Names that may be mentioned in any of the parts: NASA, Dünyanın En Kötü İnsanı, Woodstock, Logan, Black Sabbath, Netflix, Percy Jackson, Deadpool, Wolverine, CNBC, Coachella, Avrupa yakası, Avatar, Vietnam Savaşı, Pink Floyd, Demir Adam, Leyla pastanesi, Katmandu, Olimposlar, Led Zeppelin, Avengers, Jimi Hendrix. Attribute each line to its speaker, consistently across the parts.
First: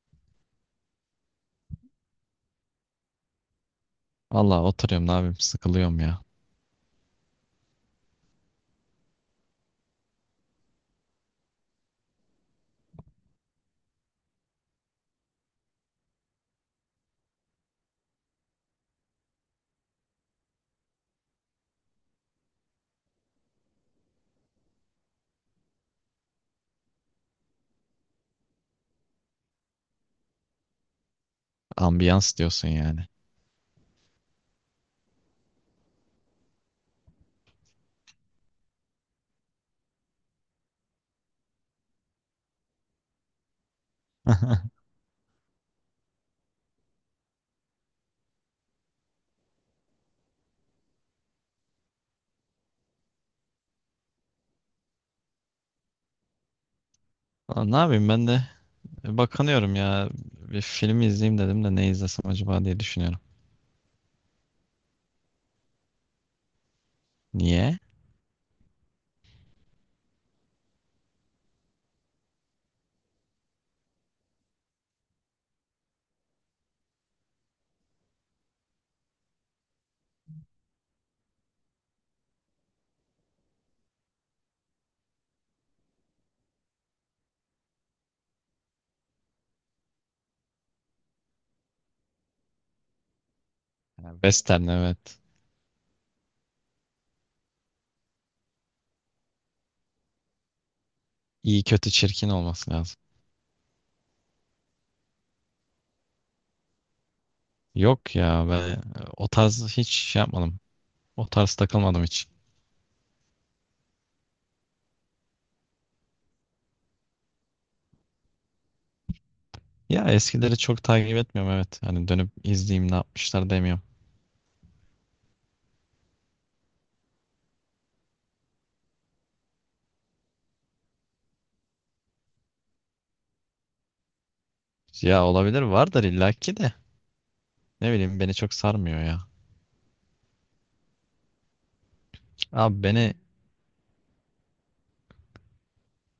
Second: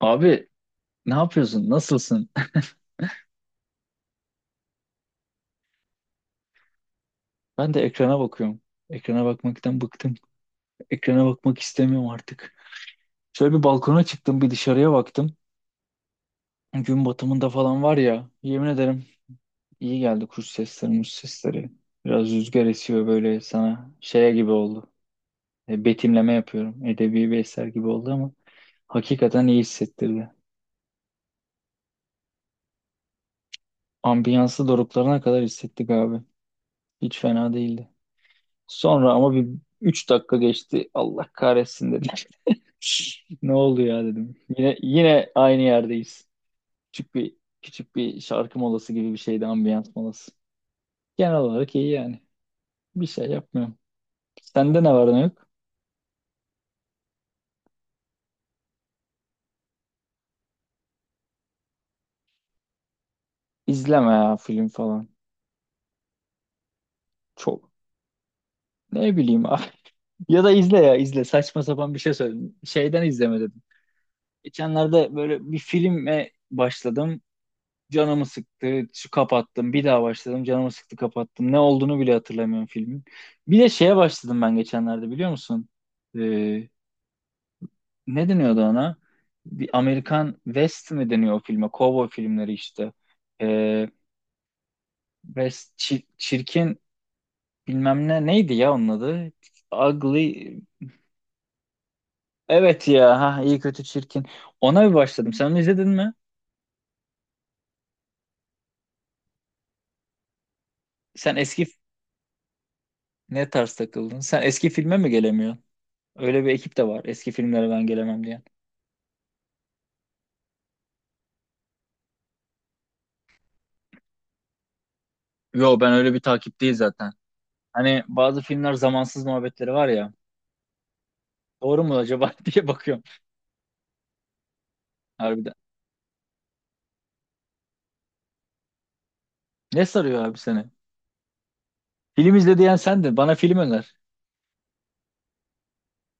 Speaker 1: Abi ne yapıyorsun? Nasılsın?
Speaker 2: Valla oturuyorum ne yapayım sıkılıyorum ya.
Speaker 1: Ben de ekrana bakıyorum. Ekrana bakmaktan bıktım. Ekrana bakmak istemiyorum artık. Şöyle bir balkona çıktım, bir dışarıya baktım. Gün batımında falan var ya, yemin ederim iyi geldi kuş sesleri, muş sesleri. Biraz rüzgar esiyor böyle sana şeye gibi oldu. Betimleme yapıyorum. Edebi bir eser gibi oldu ama hakikaten iyi hissettirdi.
Speaker 2: Ambiyans diyorsun yani.
Speaker 1: Ambiyansı doruklarına kadar hissettik abi. Hiç fena değildi. Sonra ama bir 3 dakika geçti. Allah kahretsin dedim. Ne oldu ya dedim. Yine yine aynı yerdeyiz. Küçük küçük bir şarkı molası gibi bir şeydi, ambiyans molası. Genel olarak iyi yani. Bir şey yapmıyorum. Sende ne var ne yok?
Speaker 2: Valla ne yapayım ben de bakınıyorum ya. Bir film izleyeyim dedim de ne izlesem acaba diye düşünüyorum.
Speaker 1: İzleme ya film falan. Çok
Speaker 2: Niye?
Speaker 1: ne bileyim abi. Ya da izle ya izle. Saçma sapan bir şey söyledim. Şeyden izleme dedim. Geçenlerde böyle bir filme başladım. Canımı sıktı. Şu kapattım. Bir daha başladım. Canımı sıktı kapattım. Ne olduğunu bile hatırlamıyorum filmin. Bir de şeye başladım ben geçenlerde biliyor musun? Ee, Ne deniyordu ona? Bir Amerikan West mi deniyor o filme? Cowboy filmleri işte. Ee,
Speaker 2: Ha, Western evet.
Speaker 1: West çir- çirkin bilmem ne neydi ya onun adı? Ugly.
Speaker 2: İyi kötü çirkin olması
Speaker 1: Evet
Speaker 2: lazım.
Speaker 1: ya ha iyi kötü çirkin. Ona bir başladım. Sen onu izledin mi?
Speaker 2: Yok ya ben o tarz hiç şey yapmadım. O
Speaker 1: Sen
Speaker 2: tarz
Speaker 1: eski
Speaker 2: takılmadım hiç.
Speaker 1: ne tarz takıldın? Sen eski filme mi gelemiyorsun? Öyle bir ekip de var. Eski filmlere ben gelemem diyen.
Speaker 2: Ya eskileri çok takip etmiyorum evet. Hani dönüp izleyeyim ne yapmışlar demiyorum.
Speaker 1: Yo ben öyle bir takip değil zaten. Hani bazı filmler zamansız muhabbetleri var ya. Doğru mu acaba diye bakıyorum
Speaker 2: Ya
Speaker 1: harbiden.
Speaker 2: olabilir vardır illaki de. Ne bileyim beni çok sarmıyor ya.
Speaker 1: Ne sarıyor abi seni? Film izle diyen
Speaker 2: Abi beni
Speaker 1: sendin. Bana film öner.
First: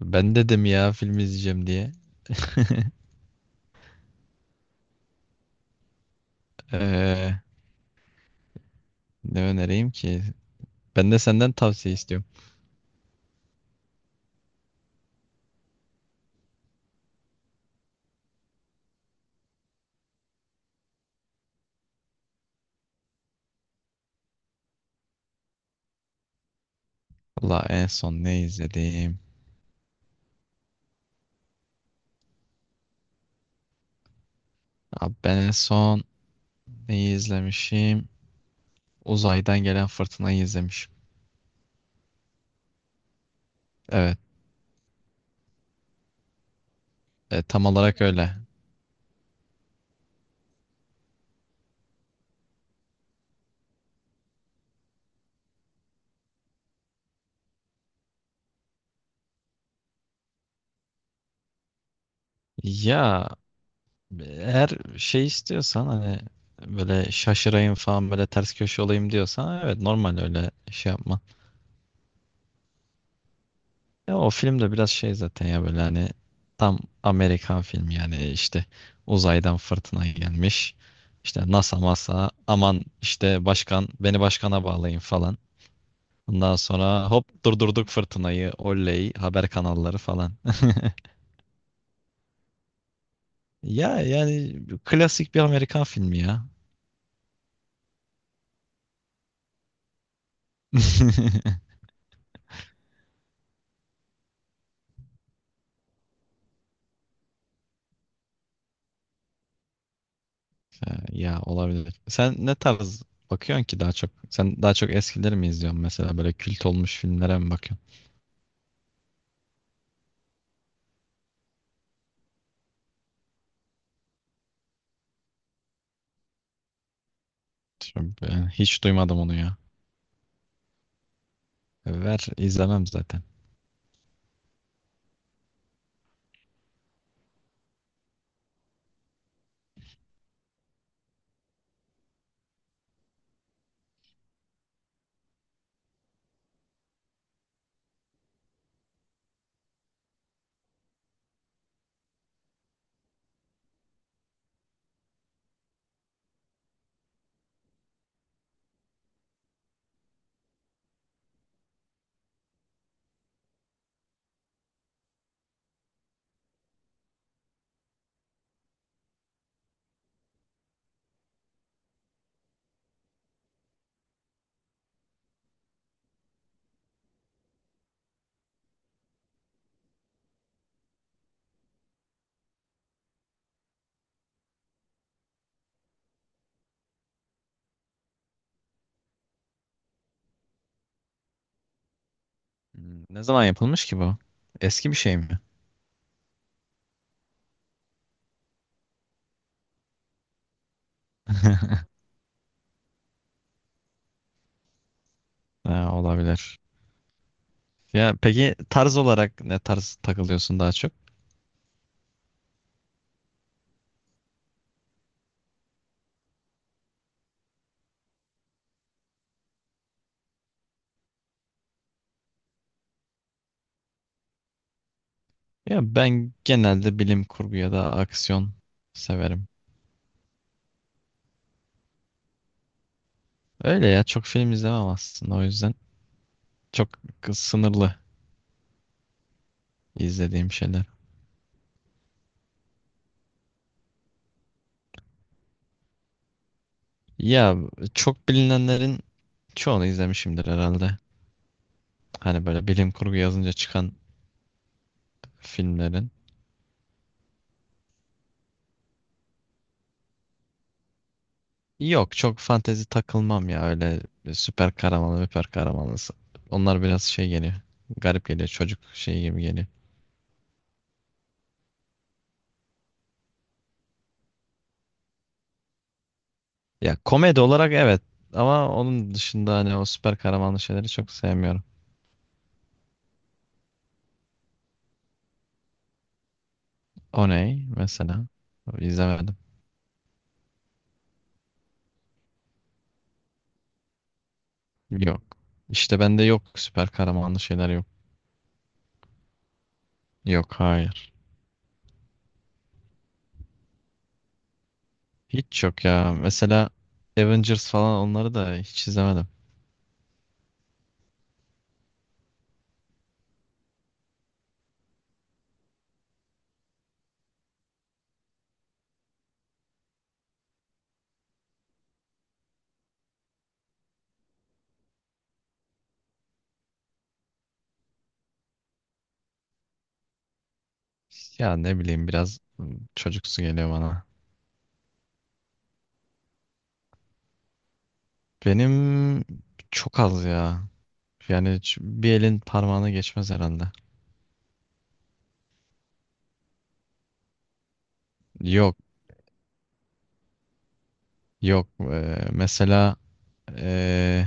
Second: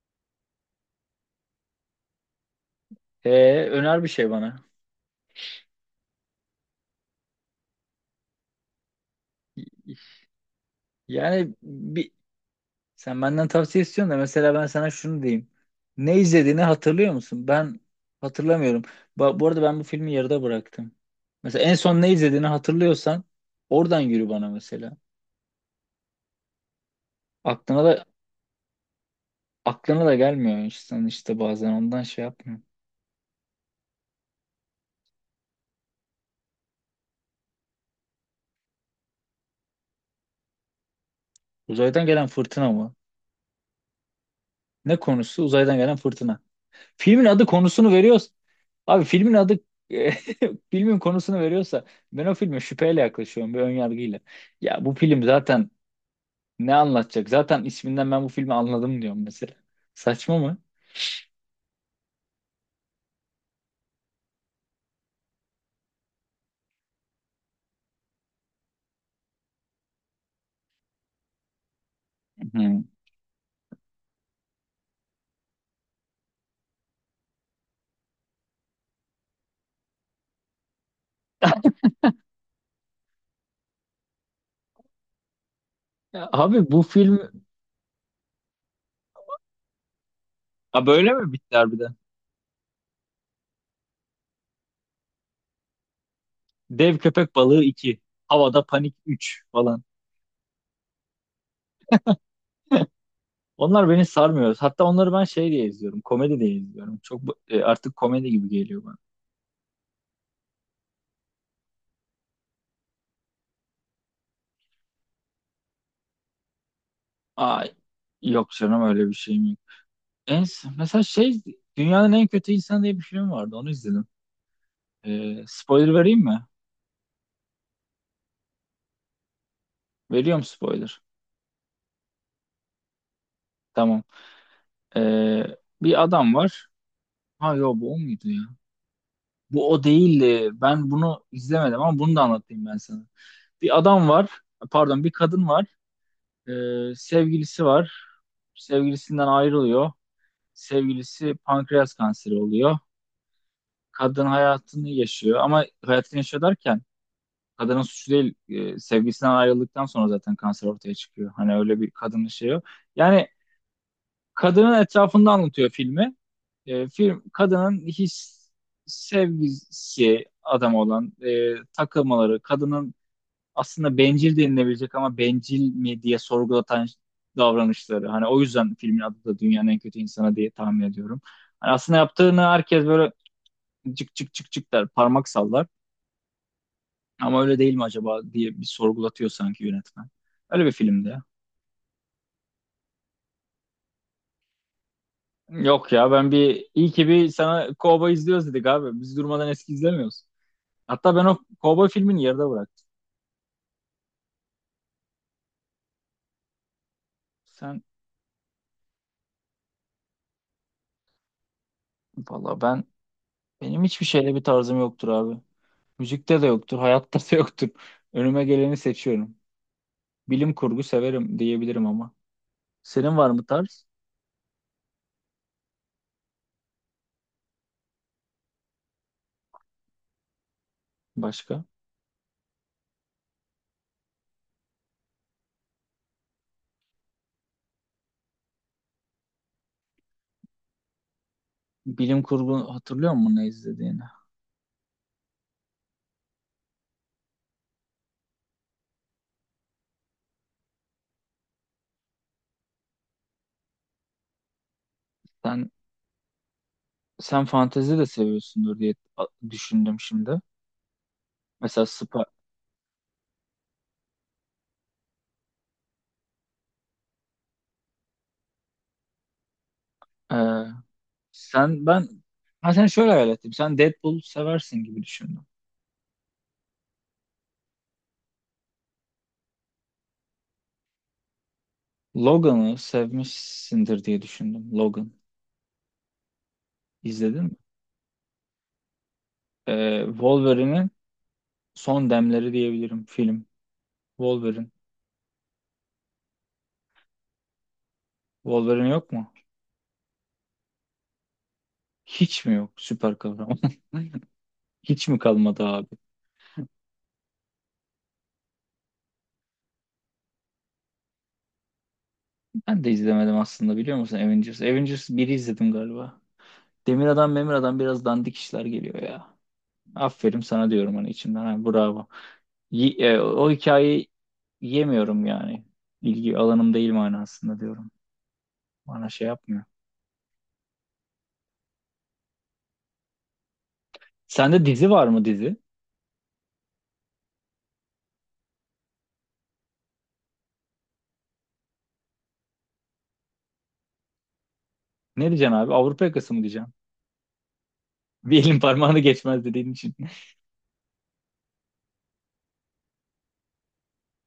Speaker 2: Ben dedim ya film izleyeceğim diye.
Speaker 1: Öner bir şey bana.
Speaker 2: Ee, Ne önereyim ki? Ben de senden
Speaker 1: Yani
Speaker 2: tavsiye
Speaker 1: bir,
Speaker 2: istiyorum.
Speaker 1: Sen benden tavsiye istiyorsun da mesela ben sana şunu diyeyim. Ne izlediğini hatırlıyor musun? Ben hatırlamıyorum. Ba- bu arada ben bu filmi yarıda bıraktım. Mesela en son ne izlediğini hatırlıyorsan oradan yürü bana mesela.
Speaker 2: Valla
Speaker 1: Aklına
Speaker 2: en
Speaker 1: da
Speaker 2: son ne izledim?
Speaker 1: aklına da gelmiyor insan işte bazen ondan şey yapmıyor.
Speaker 2: Abi ben en son Neyi izlemişim? Uzaydan gelen fırtınayı izlemişim.
Speaker 1: Uzaydan gelen fırtına mı?
Speaker 2: Evet,
Speaker 1: Ne konusu? Uzaydan gelen fırtına. Filmin adı
Speaker 2: tam
Speaker 1: konusunu
Speaker 2: olarak
Speaker 1: veriyor.
Speaker 2: öyle.
Speaker 1: Abi filmin adı filmin konusunu veriyorsa ben o filme şüpheyle yaklaşıyorum bir ön yargıyla. Ya bu film zaten ne anlatacak? Zaten isminden ben bu filmi anladım diyorum mesela. Saçma mı?
Speaker 2: Ya eğer şey istiyorsan hani böyle şaşırayım falan böyle ters köşe olayım diyorsan evet normal öyle şey yapma.
Speaker 1: Hı.
Speaker 2: Ya o film de biraz şey zaten ya böyle hani tam Amerikan filmi yani işte uzaydan fırtına gelmiş. İşte NASA masa aman işte başkan beni başkana bağlayın falan.
Speaker 1: Ya
Speaker 2: Ondan
Speaker 1: abi bu
Speaker 2: sonra
Speaker 1: film.
Speaker 2: hop durdurduk fırtınayı oley haber kanalları falan.
Speaker 1: Ha böyle mi bitti harbiden?
Speaker 2: Ya yani klasik bir Amerikan filmi ya.
Speaker 1: Dev köpek balığı 2, havada panik 3 falan. Onlar beni sarmıyor. Hatta onları ben şey diye izliyorum. Komedi diye izliyorum. Çok bu- artık komedi gibi geliyor bana.
Speaker 2: Ya ya olabilir. Sen ne tarz bakıyorsun ki daha çok? Sen daha çok eskileri mi izliyorsun mesela böyle kült olmuş filmlere mi
Speaker 1: Ay
Speaker 2: bakıyorsun?
Speaker 1: yok canım öyle bir şey mi. En, mesela şey Dünyanın En Kötü İnsanı diye bir film vardı. Onu izledim. Spoiler vereyim mi?
Speaker 2: Çok- ben hiç duymadım onu ya.
Speaker 1: Veriyorum spoiler.
Speaker 2: Ver izlemem zaten.
Speaker 1: Tamam. Ee, Bir adam var. Ha yo bu o muydu ya? Bu o değildi. Ben bunu izlemedim ama bunu da anlatayım ben sana. Bir adam var. Pardon bir kadın var. Sevgilisi var. Sevgilisinden ayrılıyor. Sevgilisi pankreas kanseri oluyor. Kadın hayatını yaşıyor ama hayatını yaşıyor derken kadının suçu değil. Sevgisinden ayrıldıktan sonra zaten kanser ortaya çıkıyor. Hani öyle bir kadının şeyi yok. Yani kadının etrafında anlatıyor filmi. Film kadının his sevgisi adam olan takılmaları, kadının aslında bencil denilebilecek ama bencil mi diye sorgulatan davranışları. Hani o yüzden filmin adı da Dünyanın En Kötü İnsanı diye tahmin ediyorum. Hani aslında yaptığını herkes böyle cık cık cık cık der, parmak sallar. Ama öyle değil mi acaba diye bir sorgulatıyor sanki yönetmen. Öyle bir filmdi ya.
Speaker 2: Hmm, ne zaman yapılmış ki bu? Eski bir şey mi?
Speaker 1: Yok ya ben bir iyi ki bir sana Cowboy izliyoruz dedik abi. Biz durmadan eski izlemiyoruz. Hatta ben o Cowboy filmini yarıda bıraktım.
Speaker 2: Ha, olabilir.
Speaker 1: Sen
Speaker 2: Ya peki tarz olarak ne tarz takılıyorsun daha çok?
Speaker 1: valla ben benim hiçbir şeyle bir tarzım yoktur abi. Müzikte de yoktur, hayatta da yoktur. Önüme geleni seçiyorum. Bilim kurgu severim diyebilirim ama. Senin var mı tarz?
Speaker 2: Ya ben genelde bilim kurgu ya da aksiyon severim.
Speaker 1: Başka?
Speaker 2: Öyle ya çok film izlemem aslında o yüzden çok sınırlı izlediğim şeyler.
Speaker 1: Bilim kurgu hatırlıyor musun ne izlediğini?
Speaker 2: Ya çok bilinenlerin çoğunu izlemişimdir herhalde. Hani böyle bilim kurgu yazınca çıkan
Speaker 1: Sen
Speaker 2: filmlerin.
Speaker 1: sen fantezi de seviyorsundur diye a- düşündüm şimdi. Mesela
Speaker 2: Yok
Speaker 1: Spa,
Speaker 2: çok fantezi takılmam ya öyle süper kahramanlı, süper kahramanlı. Onlar biraz şey geliyor. Garip geliyor çocuk şey gibi geliyor.
Speaker 1: e, sen ben ha sen şöyle hayal ettim. Sen Deadpool seversin gibi düşündüm.
Speaker 2: Ya komedi olarak evet ama onun dışında hani o süper kahramanlı şeyleri çok sevmiyorum.
Speaker 1: Logan'ı sevmişsindir diye düşündüm. Logan.
Speaker 2: O
Speaker 1: İzledin mi?
Speaker 2: ne mesela? İzlemedim.
Speaker 1: Wolverine'in son demleri diyebilirim film. Wolverine.
Speaker 2: Yok. İşte bende yok süper kahramanlı şeyler yok.
Speaker 1: Wolverine yok mu?
Speaker 2: Yok hayır.
Speaker 1: Hiç mi yok süper kahraman? Hiç mi
Speaker 2: Hiç
Speaker 1: kalmadı
Speaker 2: yok
Speaker 1: abi?
Speaker 2: ya. Mesela Avengers falan onları da hiç izlemedim.
Speaker 1: Ben de izlemedim aslında biliyor musun Avengers? Avengers biri izledim galiba. Demir Adam, Memir Adam biraz dandik işler geliyor ya. Aferin sana diyorum hani içimden. Ha, bravo. Ye- o hikayeyi yemiyorum yani. İlgi alanım değil manasında diyorum. Bana şey yapmıyor.
Speaker 2: Ya ne bileyim biraz çocuksu geliyor bana.
Speaker 1: Sende dizi var mı dizi?
Speaker 2: Benim çok az ya. Yani hiç bir elin parmağına geçmez herhalde.
Speaker 1: Ne diyeceksin abi? Avrupa yakası mı diyeceksin? Bir elin
Speaker 2: Yok,
Speaker 1: parmağını geçmez dediğin için.
Speaker 2: yok. Mesela ee,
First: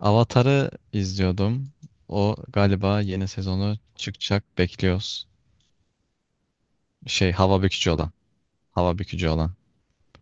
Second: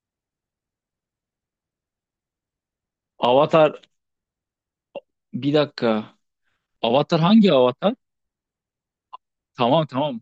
Speaker 2: Avatar'ı izliyordum. O galiba yeni sezonu
Speaker 1: Avatar
Speaker 2: çıkacak bekliyoruz.
Speaker 1: bir dakika. Avatar
Speaker 2: Şey
Speaker 1: hangi
Speaker 2: hava bükücü
Speaker 1: avatar?
Speaker 2: olan. Hava bükücü olan.
Speaker 1: Tamam tamam.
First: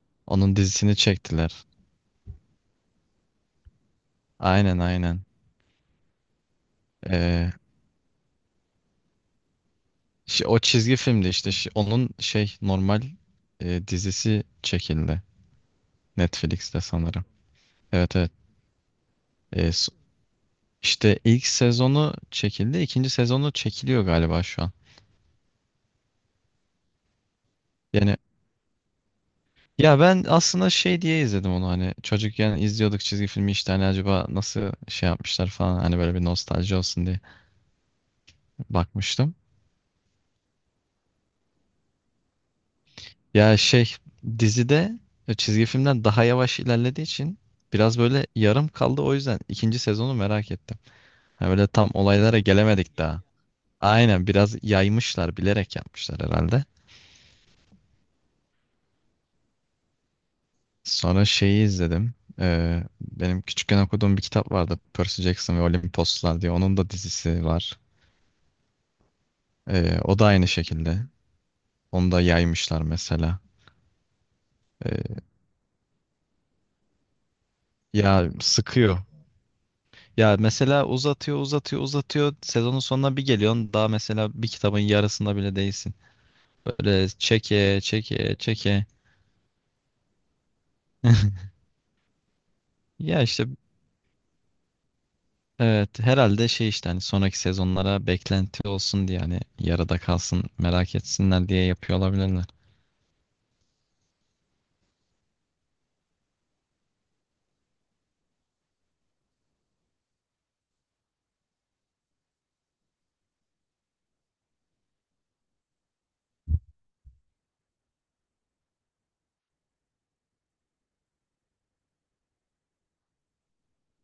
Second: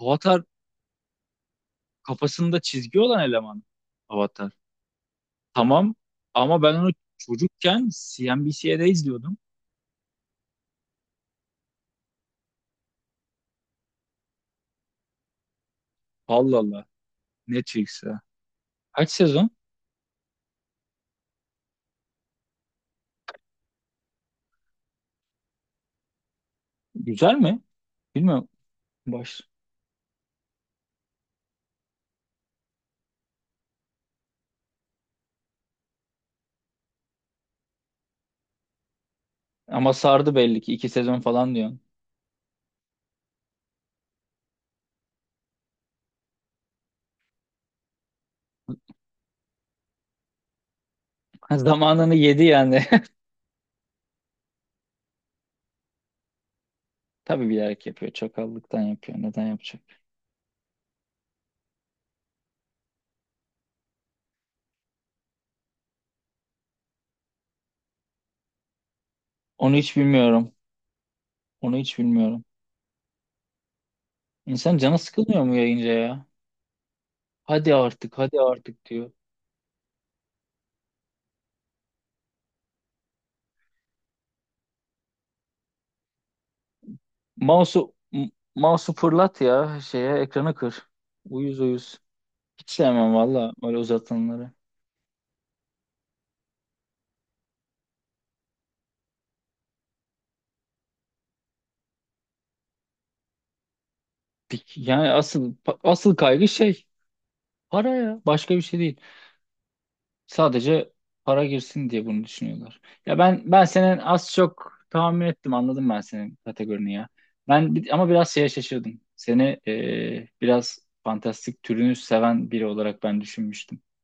Speaker 1: Avatar
Speaker 2: Onun dizisini çektiler.
Speaker 1: kafasında çizgi olan eleman. Avatar.
Speaker 2: Aynen aynen.
Speaker 1: Tamam ama ben onu
Speaker 2: Ee,
Speaker 1: çocukken CNBC'de izliyordum.
Speaker 2: O çizgi filmdi işte. Onun şey normal dizisi çekildi.
Speaker 1: Allah
Speaker 2: Netflix'te
Speaker 1: Allah.
Speaker 2: sanırım. Evet
Speaker 1: Netflix'te.
Speaker 2: evet.
Speaker 1: Kaç sezon?
Speaker 2: Ee, s- işte ilk sezonu çekildi. İkinci sezonu çekiliyor galiba şu an.
Speaker 1: Güzel mi?
Speaker 2: Yani
Speaker 1: Bilmiyorum. Baş
Speaker 2: ya ben aslında şey diye izledim onu hani çocukken izliyorduk çizgi filmi işte hani acaba nasıl şey yapmışlar falan hani böyle bir nostalji olsun diye bakmıştım.
Speaker 1: ama sardı belli ki iki sezon falan diyorsun.
Speaker 2: Ya şey dizide çizgi filmden daha yavaş ilerlediği için biraz böyle yarım kaldı o yüzden ikinci sezonu merak ettim. Ha böyle tam
Speaker 1: Zamanını
Speaker 2: olaylara
Speaker 1: yedi yani.
Speaker 2: gelemedik daha. Aynen biraz yaymışlar bilerek yapmışlar herhalde.
Speaker 1: Tabii bilerek yapıyor. Çakallıktan yapıyor. Neden yapacak?
Speaker 2: Sonra şeyi izledim. Benim küçükken okuduğum bir kitap vardı. Percy Jackson ve Olimposlar diye. Onun da dizisi var.
Speaker 1: Onu hiç
Speaker 2: O da aynı
Speaker 1: bilmiyorum.
Speaker 2: şekilde.
Speaker 1: Onu hiç
Speaker 2: Onu da
Speaker 1: bilmiyorum.
Speaker 2: yaymışlar mesela.
Speaker 1: İnsan canı
Speaker 2: Ee,
Speaker 1: sıkılmıyor mu yayınca ya? Hadi artık,
Speaker 2: Ya
Speaker 1: hadi artık
Speaker 2: sıkıyor.
Speaker 1: diyor.
Speaker 2: Ya mesela uzatıyor, uzatıyor, uzatıyor. Sezonun sonuna bir geliyorsun. Daha mesela bir kitabın yarısında bile değilsin. Böyle çeke,
Speaker 1: Mouse'u m-
Speaker 2: çeke, çeke.
Speaker 1: mouse'u fırlat ya şeye ekrana kır. Uyuz uyuz. Hiç sevmem
Speaker 2: Ya işte
Speaker 1: valla öyle uzatanları.
Speaker 2: evet herhalde şey işte hani sonraki sezonlara beklenti olsun diye hani yarıda kalsın merak etsinler diye yapıyor olabilirler.
Speaker 1: Bir- yani asıl kaygı şey para ya. Başka bir şey değil. Sadece para girsin diye bunu düşünüyorlar. Ya ben senin az çok tahmin ettim anladım ben senin kategorini ya. Ben bir- ama biraz şeye şaşırdım. Seni biraz fantastik türünü seven biri olarak ben düşünmüştüm.